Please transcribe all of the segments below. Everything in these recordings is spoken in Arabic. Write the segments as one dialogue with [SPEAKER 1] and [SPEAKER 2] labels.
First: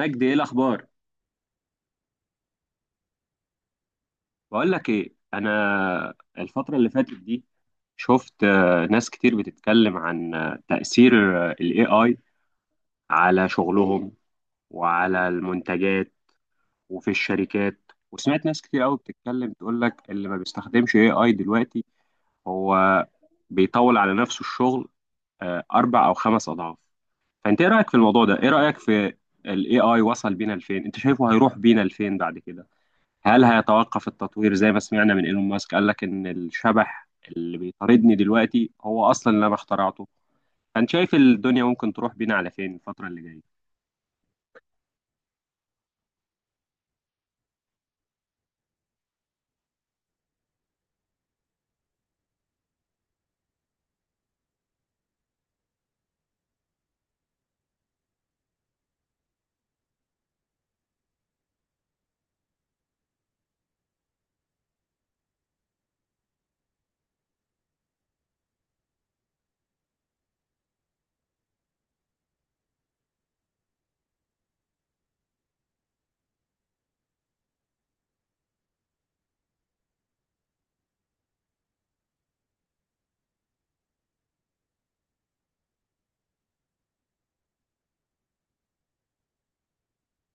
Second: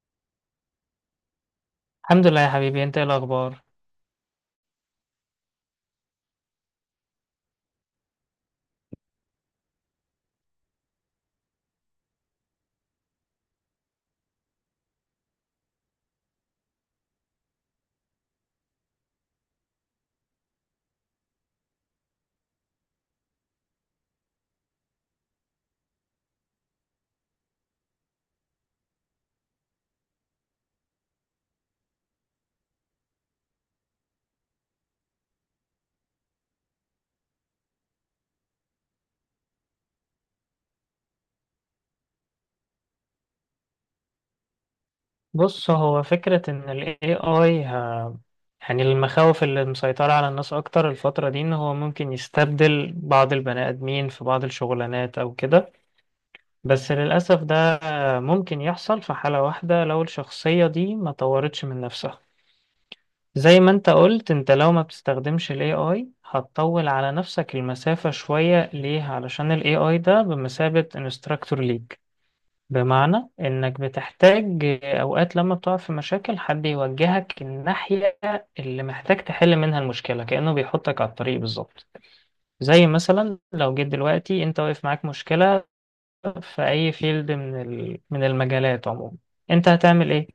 [SPEAKER 1] مجدي، ايه الاخبار؟
[SPEAKER 2] الحمد لله يا حبيبي. انت ايه الاخبار؟
[SPEAKER 1] بقول لك ايه، انا الفتره اللي فاتت دي شفت ناس كتير بتتكلم عن تاثير الاي اي على شغلهم، وعلى المنتجات وفي الشركات. وسمعت ناس كتير قوي بتتكلم تقول لك اللي ما بيستخدمش اي اي دلوقتي هو بيطول على نفسه الشغل اربع او خمس اضعاف. فانت ايه رايك في الموضوع ده؟ ايه رايك في الاي اي؟ وصل بينا لفين؟ انت شايفه هيروح بينا لفين بعد كده؟ هل هيتوقف التطوير زي ما سمعنا من ايلون ماسك؟ قال لك ان الشبح اللي بيطاردني دلوقتي هو اصلا اللي انا اخترعته. فانت شايف الدنيا ممكن تروح بينا على فين الفترة اللي جاية؟
[SPEAKER 2] بص، هو فكرة ان ال AI، يعني المخاوف اللي مسيطرة على الناس اكتر الفترة دي ان هو ممكن يستبدل بعض البني ادمين في بعض الشغلانات او كده. بس للأسف ده ممكن يحصل في حالة واحدة، لو الشخصية دي ما طورتش من نفسها. زي ما انت قلت، انت لو ما بتستخدمش ال AI هتطول على نفسك المسافة شوية. ليه؟ علشان ال AI ده بمثابة انستراكتور ليك. بمعنى انك بتحتاج اوقات لما بتقع في مشاكل حد يوجهك الناحية اللي محتاج تحل منها المشكلة، كأنه بيحطك على الطريق بالظبط. زي مثلا لو جيت دلوقتي انت واقف معاك مشكلة في اي فيلد من من المجالات عموما، انت هتعمل ايه؟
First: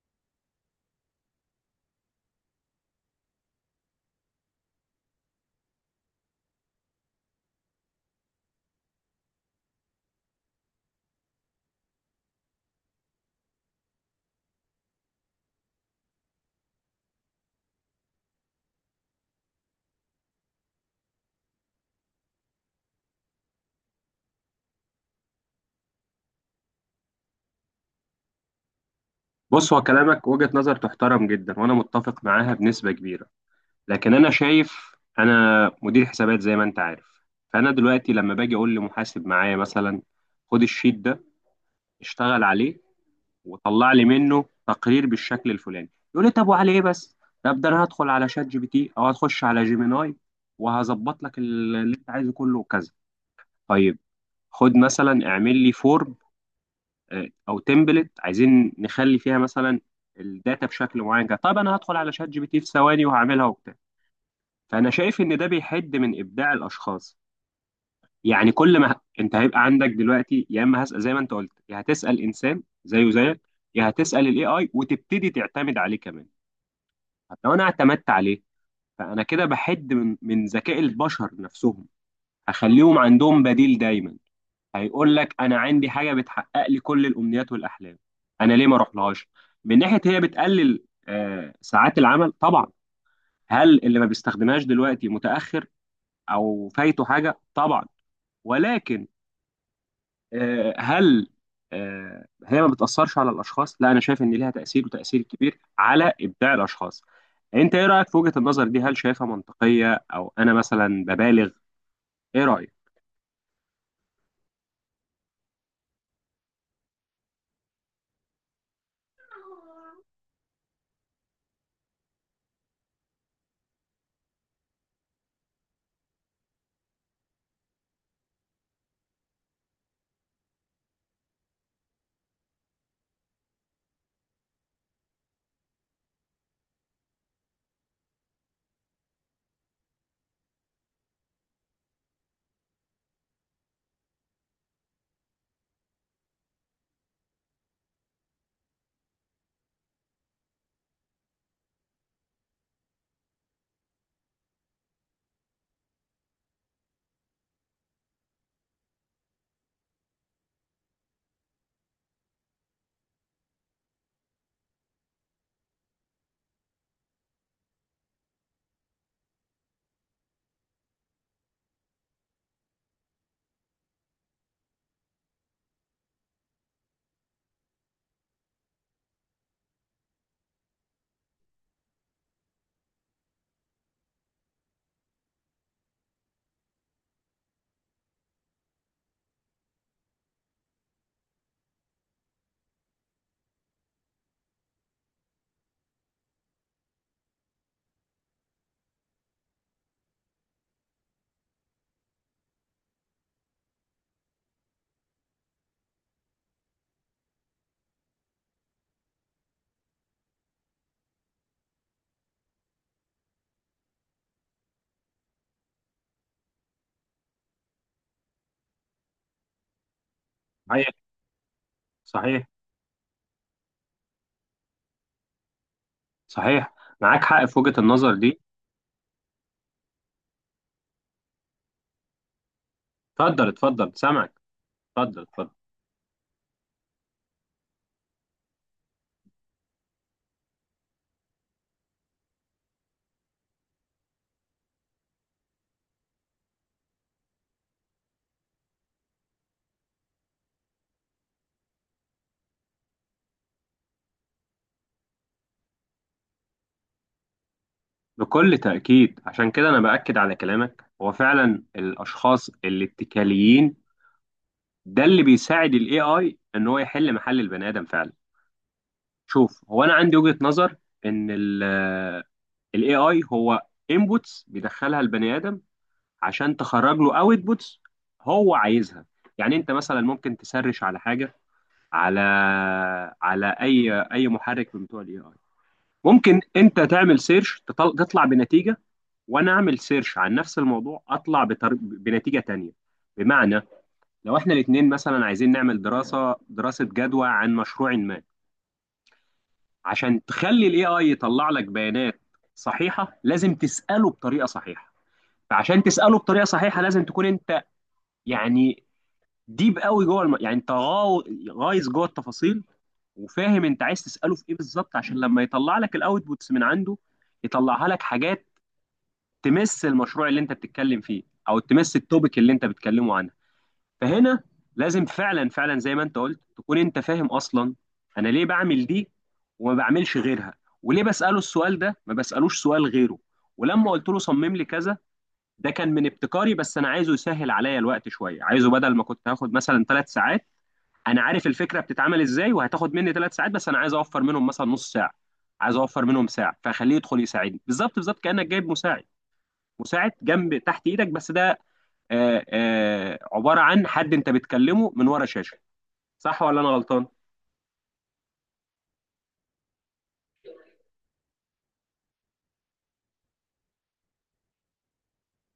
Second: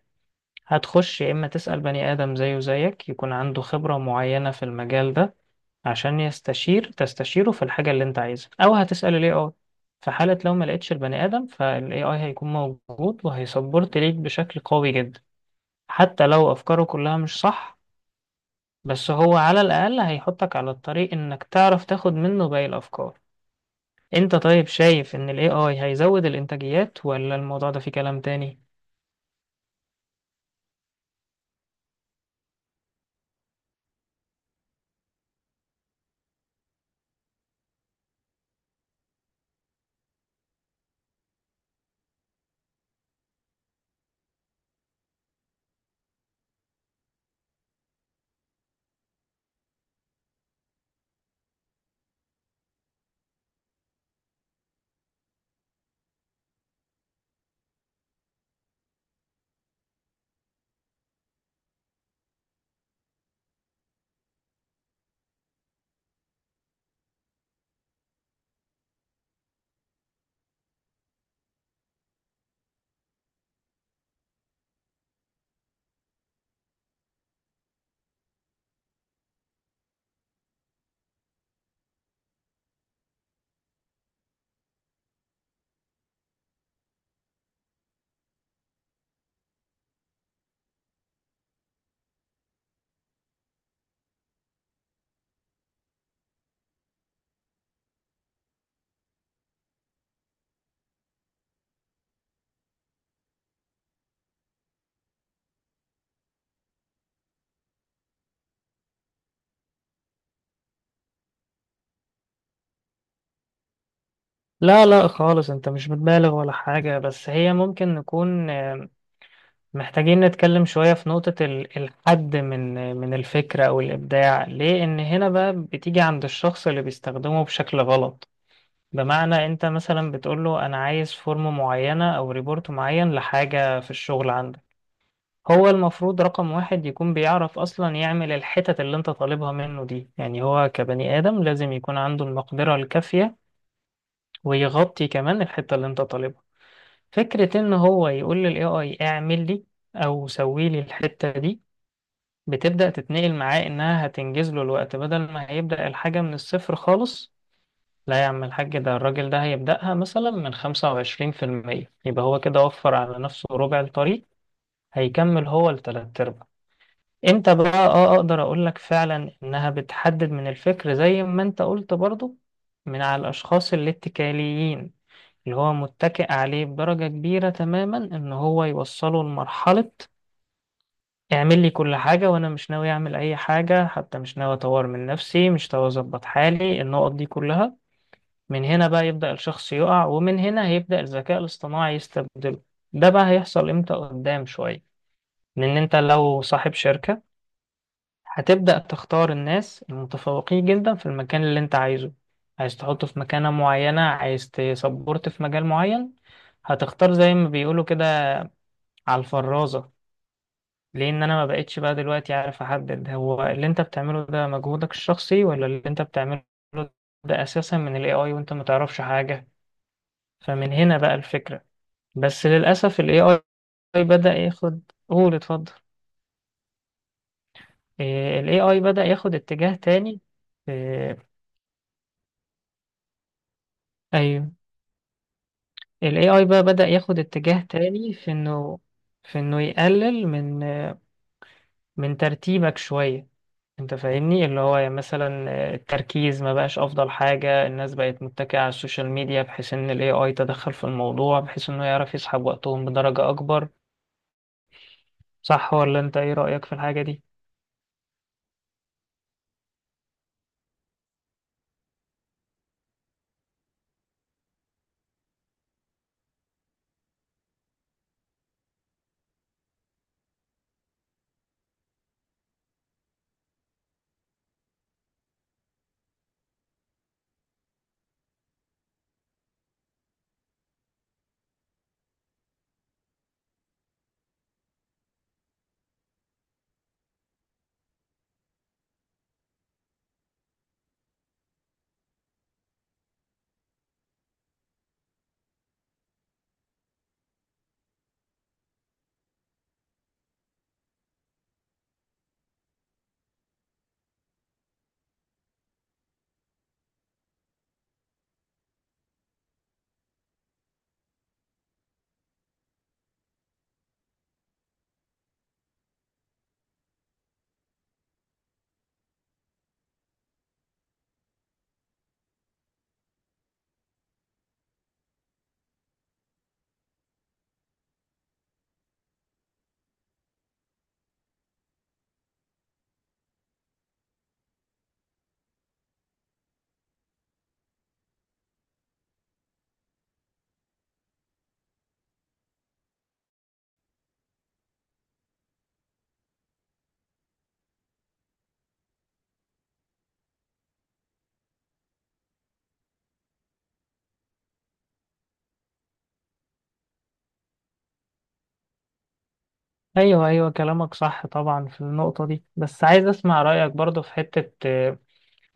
[SPEAKER 2] هتخش يا اما تسأل بني ادم زيه زيك يكون عنده خبرة معينة في المجال ده عشان تستشيره في الحاجة اللي انت عايزها، او هتسأل الاي اي. في حالة لو ما لقيتش البني ادم، فالاي اي هيكون موجود وهيسبورت ليك بشكل قوي جدا. حتى لو افكاره كلها مش صح، بس هو على الاقل هيحطك على الطريق انك تعرف تاخد منه باقي الافكار. انت طيب شايف ان الاي اي هيزود الانتاجيات، ولا الموضوع ده فيه كلام تاني؟
[SPEAKER 1] بص، هو كلامك وجهة نظر تحترم جدا وانا متفق معاها بنسبة كبيرة. لكن انا شايف، انا مدير حسابات زي ما انت عارف، فانا دلوقتي لما باجي اقول لمحاسب معايا مثلا خد الشيت ده، اشتغل عليه وطلع لي منه تقرير بالشكل الفلاني، يقول لي طب وعلى ايه بس؟ طب ده انا هدخل على شات جي بي تي او هتخش على جيميناي وهظبط لك ال- اللي انت عايزه كله وكذا. طيب، خد مثلا اعمل لي فورم، او تمبلت عايزين نخلي فيها مثلا الداتا بشكل معين كده. طب انا هدخل على شات جي بي تي في ثواني وهعملها وبتاع. فانا شايف ان ده بيحد من ابداع الاشخاص. يعني كل ما انت هيبقى عندك دلوقتي، يا اما هسأل زي ما انت قلت يا هتسأل انسان زيه زيك، يا هتسأل الاي اي وتبتدي تعتمد عليه كمان. لو انا اعتمدت عليه، فانا كده بحد من ذكاء البشر نفسهم. هخليهم عندهم بديل دايما، هيقول لك انا عندي حاجه بتحقق لي كل الامنيات والاحلام، انا ليه ما اروحلهاش؟ من ناحيه، هي بتقلل ساعات العمل طبعا. هل اللي ما بيستخدمهاش دلوقتي متاخر او فايته حاجه؟ طبعا. ولكن، هل هي ما بتأثرش على الأشخاص؟ لا، أنا شايف إن ليها تأثير، وتأثير كبير على إبداع الأشخاص. أنت إيه رأيك في وجهة النظر دي؟ هل شايفها منطقية أو أنا مثلا ببالغ؟ إيه رأيك؟
[SPEAKER 2] لا لا خالص، انت مش بتبالغ ولا حاجة. بس هي ممكن نكون محتاجين نتكلم شوية في نقطة الحد من الفكرة أو الإبداع. ليه؟ إن هنا بقى بتيجي عند الشخص اللي بيستخدمه بشكل غلط. بمعنى أنت مثلا بتقوله أنا عايز فورم معينة أو ريبورت معين لحاجة في الشغل عندك. هو المفروض رقم واحد يكون بيعرف أصلا يعمل الحتت اللي أنت طالبها منه دي. يعني هو كبني آدم لازم يكون عنده المقدرة الكافية، ويغطي كمان الحتة اللي أنت طالبها. فكرة إن هو يقول لل AI اعمل لي أو سوي لي الحتة دي، بتبدأ تتنقل معاه إنها هتنجز له الوقت بدل ما هيبدأ الحاجة من الصفر خالص. لا يا عم الحاج، ده الراجل ده هيبدأها مثلا من خمسة وعشرين في المية، يبقى هو كده وفر على نفسه ربع الطريق، هيكمل هو لتلات أرباع. امتى بقى اه اقدر اقولك فعلا انها بتحدد من الفكر زي ما انت قلت برضو؟ من على الاشخاص الاتكاليين، اللي هو متكئ عليه بدرجة كبيرة تماما، ان هو يوصله لمرحلة اعمل لي كل حاجة وانا مش ناوي اعمل اي حاجة، حتى مش ناوي اطور من نفسي، مش ناوي اظبط حالي، النقط دي كلها من هنا بقى يبدأ الشخص يقع. ومن هنا هيبدأ الذكاء الاصطناعي يستبدله. ده بقى هيحصل امتى؟ قدام شوية. لان انت لو صاحب شركة، هتبدأ تختار الناس المتفوقين جدا في المكان اللي انت عايزه، عايز تحطه في مكانة معينة، عايز تسبورت في مجال معين. هتختار زي ما بيقولوا كده على الفرازة. لان انا ما بقتش بقى دلوقتي عارف احدد هو اللي انت بتعمله ده مجهودك الشخصي، ولا اللي انت بتعمله ده اساسا من الاي اي وانت ما تعرفش حاجة. فمن
[SPEAKER 1] صحيح.
[SPEAKER 2] هنا بقى الفكرة. بس
[SPEAKER 1] صحيح.
[SPEAKER 2] للاسف الاي اي بدأ ياخد، قول اتفضل.
[SPEAKER 1] صحيح. معاك حق في وجهة النظر دي.
[SPEAKER 2] الاي اي بدأ ياخد اتجاه تاني في...
[SPEAKER 1] اتفضل، اتفضل، سامعك.
[SPEAKER 2] ايوه.
[SPEAKER 1] اتفضل، اتفضل.
[SPEAKER 2] الاي اي بقى بدأ ياخد اتجاه تاني في انه، يقلل من ترتيبك شوية. انت فاهمني، اللي هو يعني مثلا التركيز ما بقاش افضل حاجة، الناس بقت متكئة على السوشيال ميديا، بحيث ان الاي اي تدخل في الموضوع بحيث انه يعرف يسحب وقتهم بدرجة اكبر. صح ولا انت ايه رأيك في الحاجة دي؟
[SPEAKER 1] بكل تأكيد، عشان كده أنا بأكد على كلامك. هو فعلا الأشخاص الاتكاليين ده اللي بيساعد ال AI إن هو يحل محل البني آدم فعلا. شوف، هو انا عندي وجهة نظر ان ال AI هو inputs بيدخلها البني ادم عشان تخرج له outputs هو عايزها. يعني انت مثلا ممكن تسرش على حاجة، على على اي اي محرك من بتوع ال AI. ممكن انت تعمل سيرش تطلع بنتيجة، وانا اعمل سيرش عن نفس الموضوع اطلع بنتيجة تانية. بمعنى، لو احنا الاتنين مثلا عايزين نعمل دراسة جدوى عن مشروع ما، عشان تخلي الاي اي يطلع لك بيانات صحيحه لازم تساله بطريقه صحيحه. فعشان تساله بطريقه صحيحه لازم تكون انت، يعني، ديب قوي جوه يعني انت غايز جوه التفاصيل، وفاهم انت عايز تساله في ايه بالظبط، عشان لما يطلع لك الاوتبوتس من عنده يطلعها لك حاجات تمس المشروع اللي انت بتتكلم فيه او تمس التوبيك اللي انت بتتكلمه عنه. فهنا لازم فعلا فعلا زي ما انت قلت تكون انت فاهم اصلا انا ليه بعمل دي وما بعملش غيرها، وليه بساله السؤال ده ما بسالوش سؤال غيره. ولما قلت له صمم لي كذا، ده كان من ابتكاري، بس انا عايزه يسهل عليا الوقت شويه، عايزه بدل ما كنت هاخد مثلا ثلاث ساعات، انا عارف الفكره بتتعمل ازاي وهتاخد مني ثلاث ساعات، بس انا عايز اوفر منهم مثلا نص ساعه، عايز اوفر منهم ساعه، فخليه يدخل يساعدني بالظبط بالظبط، كانك جايب مساعد، مساعد جنب تحت ايدك، بس ده عباره عن حد انت بتكلمه من ورا شاشه. صح ولا انا غلطان؟
[SPEAKER 2] ايوه ايوه كلامك صح طبعا في النقطة دي. بس عايز اسمع رأيك برضه في حتة،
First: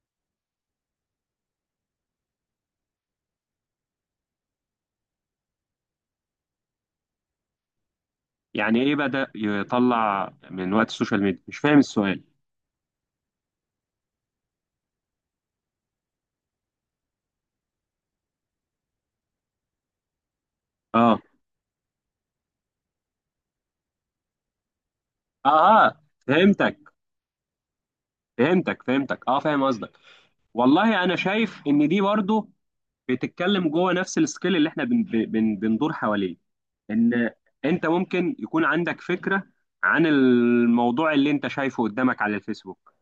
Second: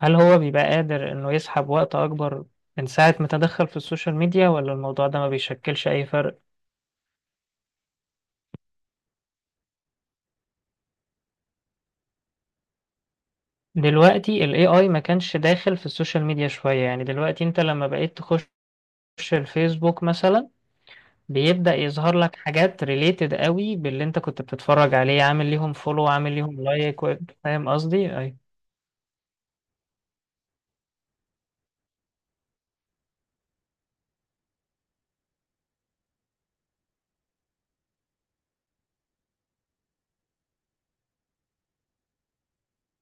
[SPEAKER 2] هل هو بيبقى قادر انه يسحب وقت اكبر من ساعة ما تدخل في السوشيال ميديا، ولا الموضوع ده ما بيشكلش أي فرق؟
[SPEAKER 1] يعني ايه بدا يطلع من وقت السوشيال ميديا؟ مش فاهم السؤال.
[SPEAKER 2] دلوقتي ال AI ما كانش داخل في السوشيال ميديا شوية. يعني دلوقتي أنت لما بقيت تخش، بتخش الفيسبوك مثلا،
[SPEAKER 1] اه.
[SPEAKER 2] بيبدأ يظهر لك حاجات ريليتد قوي باللي انت كنت بتتفرج عليه، عامل
[SPEAKER 1] اه.
[SPEAKER 2] ليهم
[SPEAKER 1] آه،
[SPEAKER 2] فولو، عامل ليهم
[SPEAKER 1] فهمتك.
[SPEAKER 2] لايك فاهم قصدي؟ ايوه.
[SPEAKER 1] فهمتك. فهمتك. اه، فاهم قصدك. والله انا شايف ان دي برضو بتتكلم جوه نفس السكيل اللي احنا بن بن بندور حواليه. ان انت ممكن يكون عندك فكره عن الموضوع اللي انت شايفه قدامك على الفيسبوك،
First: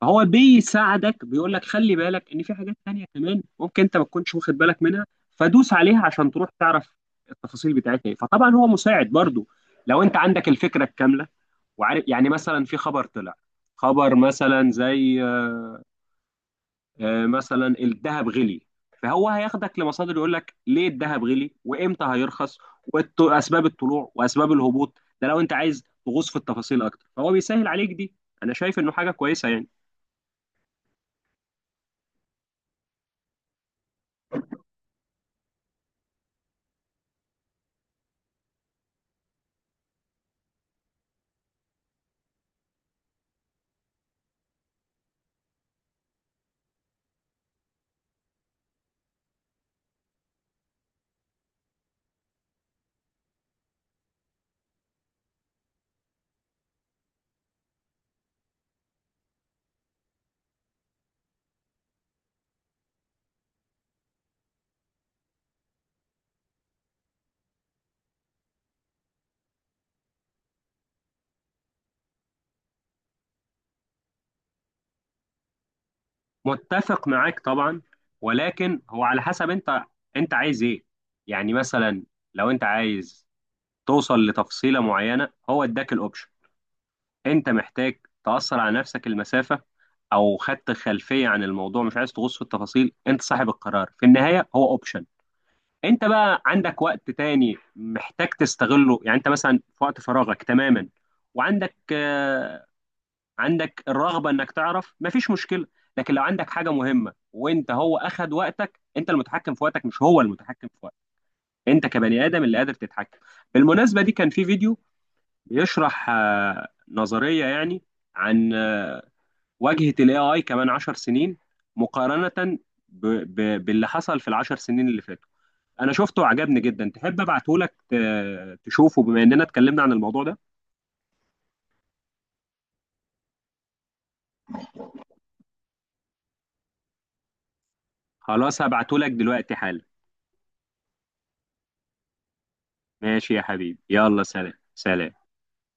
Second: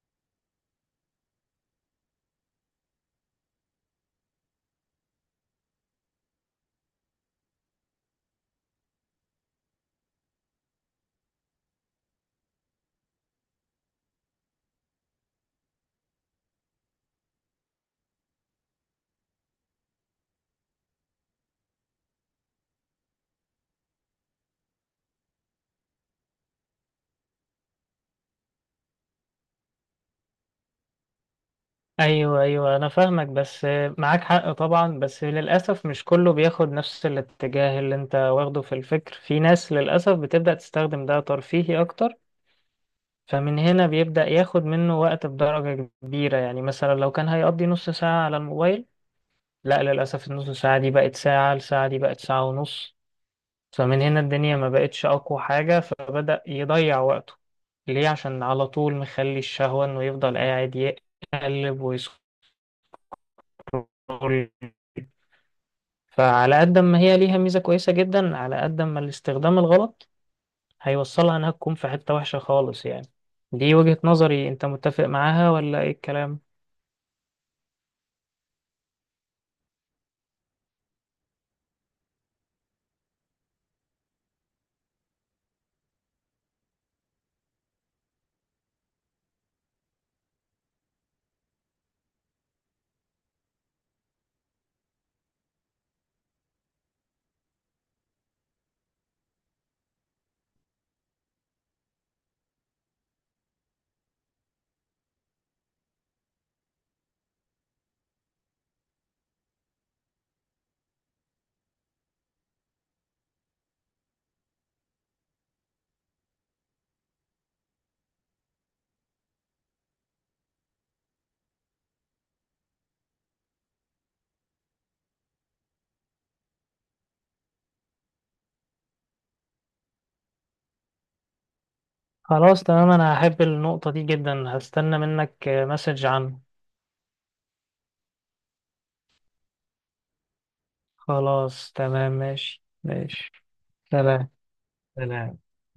[SPEAKER 1] فهو بيساعدك، بيقول لك خلي بالك ان في حاجات تانية كمان ممكن انت ما تكونش واخد بالك منها، فدوس عليها عشان تروح تعرف التفاصيل بتاعتها ايه. فطبعا هو مساعد برضو لو انت عندك الفكرة الكاملة وعارف، يعني مثلا في خبر طلع، خبر مثلا زي مثلا الذهب غلي، فهو هياخدك لمصادر يقول لك ليه الذهب غلي وامتى هيرخص واسباب الطلوع واسباب الهبوط. ده لو انت عايز تغوص في التفاصيل اكتر فهو بيسهل عليك دي. انا شايف انه حاجة كويسة يعني.
[SPEAKER 2] ايوه ايوه انا فاهمك. بس معاك حق طبعا، بس للاسف مش كله بياخد نفس الاتجاه اللي انت واخده في الفكر. في ناس للاسف بتبدأ تستخدم ده ترفيهي اكتر، فمن هنا بيبدأ ياخد منه وقت بدرجة كبيرة. يعني مثلا لو كان هيقضي نص ساعة على الموبايل، لا للأسف النص ساعة دي بقت ساعة، الساعة دي بقت ساعة ونص. فمن هنا الدنيا ما بقتش أقوى حاجة، فبدأ يضيع وقته. ليه؟ عشان على طول مخلي الشهوة إنه يفضل قاعد يقلب ويسكرول. فعلى قد ما هي ليها ميزة كويسة جدا، على قد ما الاستخدام الغلط هيوصلها إنها تكون في حتة وحشة خالص يعني. دي وجهة نظري، أنت متفق معاها ولا إيه الكلام؟
[SPEAKER 1] متفق معاك طبعا، ولكن هو على حسب انت انت عايز ايه. يعني مثلا لو انت عايز توصل لتفصيلة معينة هو اداك الاوبشن. انت محتاج تأثر على نفسك المسافة او خدت خلفية عن الموضوع مش عايز تغوص في التفاصيل، انت صاحب القرار في النهاية. هو اوبشن، انت بقى عندك وقت تاني محتاج تستغله. يعني انت مثلا في وقت فراغك تماما وعندك عندك الرغبه انك تعرف، مفيش مشكله. لكن لو عندك حاجه مهمه وانت هو اخد وقتك، انت المتحكم في وقتك مش هو المتحكم في وقتك. انت كبني ادم اللي قادر تتحكم. بالمناسبه، دي كان في فيديو بيشرح نظريه يعني عن واجهه الاي اي كمان 10 سنين، مقارنه باللي حصل في العشر سنين اللي فاتوا. انا شفته وعجبني جدا، تحب ابعته لك تشوفه بما اننا اتكلمنا عن الموضوع ده؟
[SPEAKER 2] خلاص تمام، أنا هحب النقطة دي جدا، هستنى منك مسج عنه.
[SPEAKER 1] خلاص هبعته لك دلوقتي حالا.
[SPEAKER 2] خلاص تمام، ماشي ماشي.
[SPEAKER 1] ماشي يا حبيبي، يلا،
[SPEAKER 2] سلام
[SPEAKER 1] سلام. سلام.
[SPEAKER 2] سلام.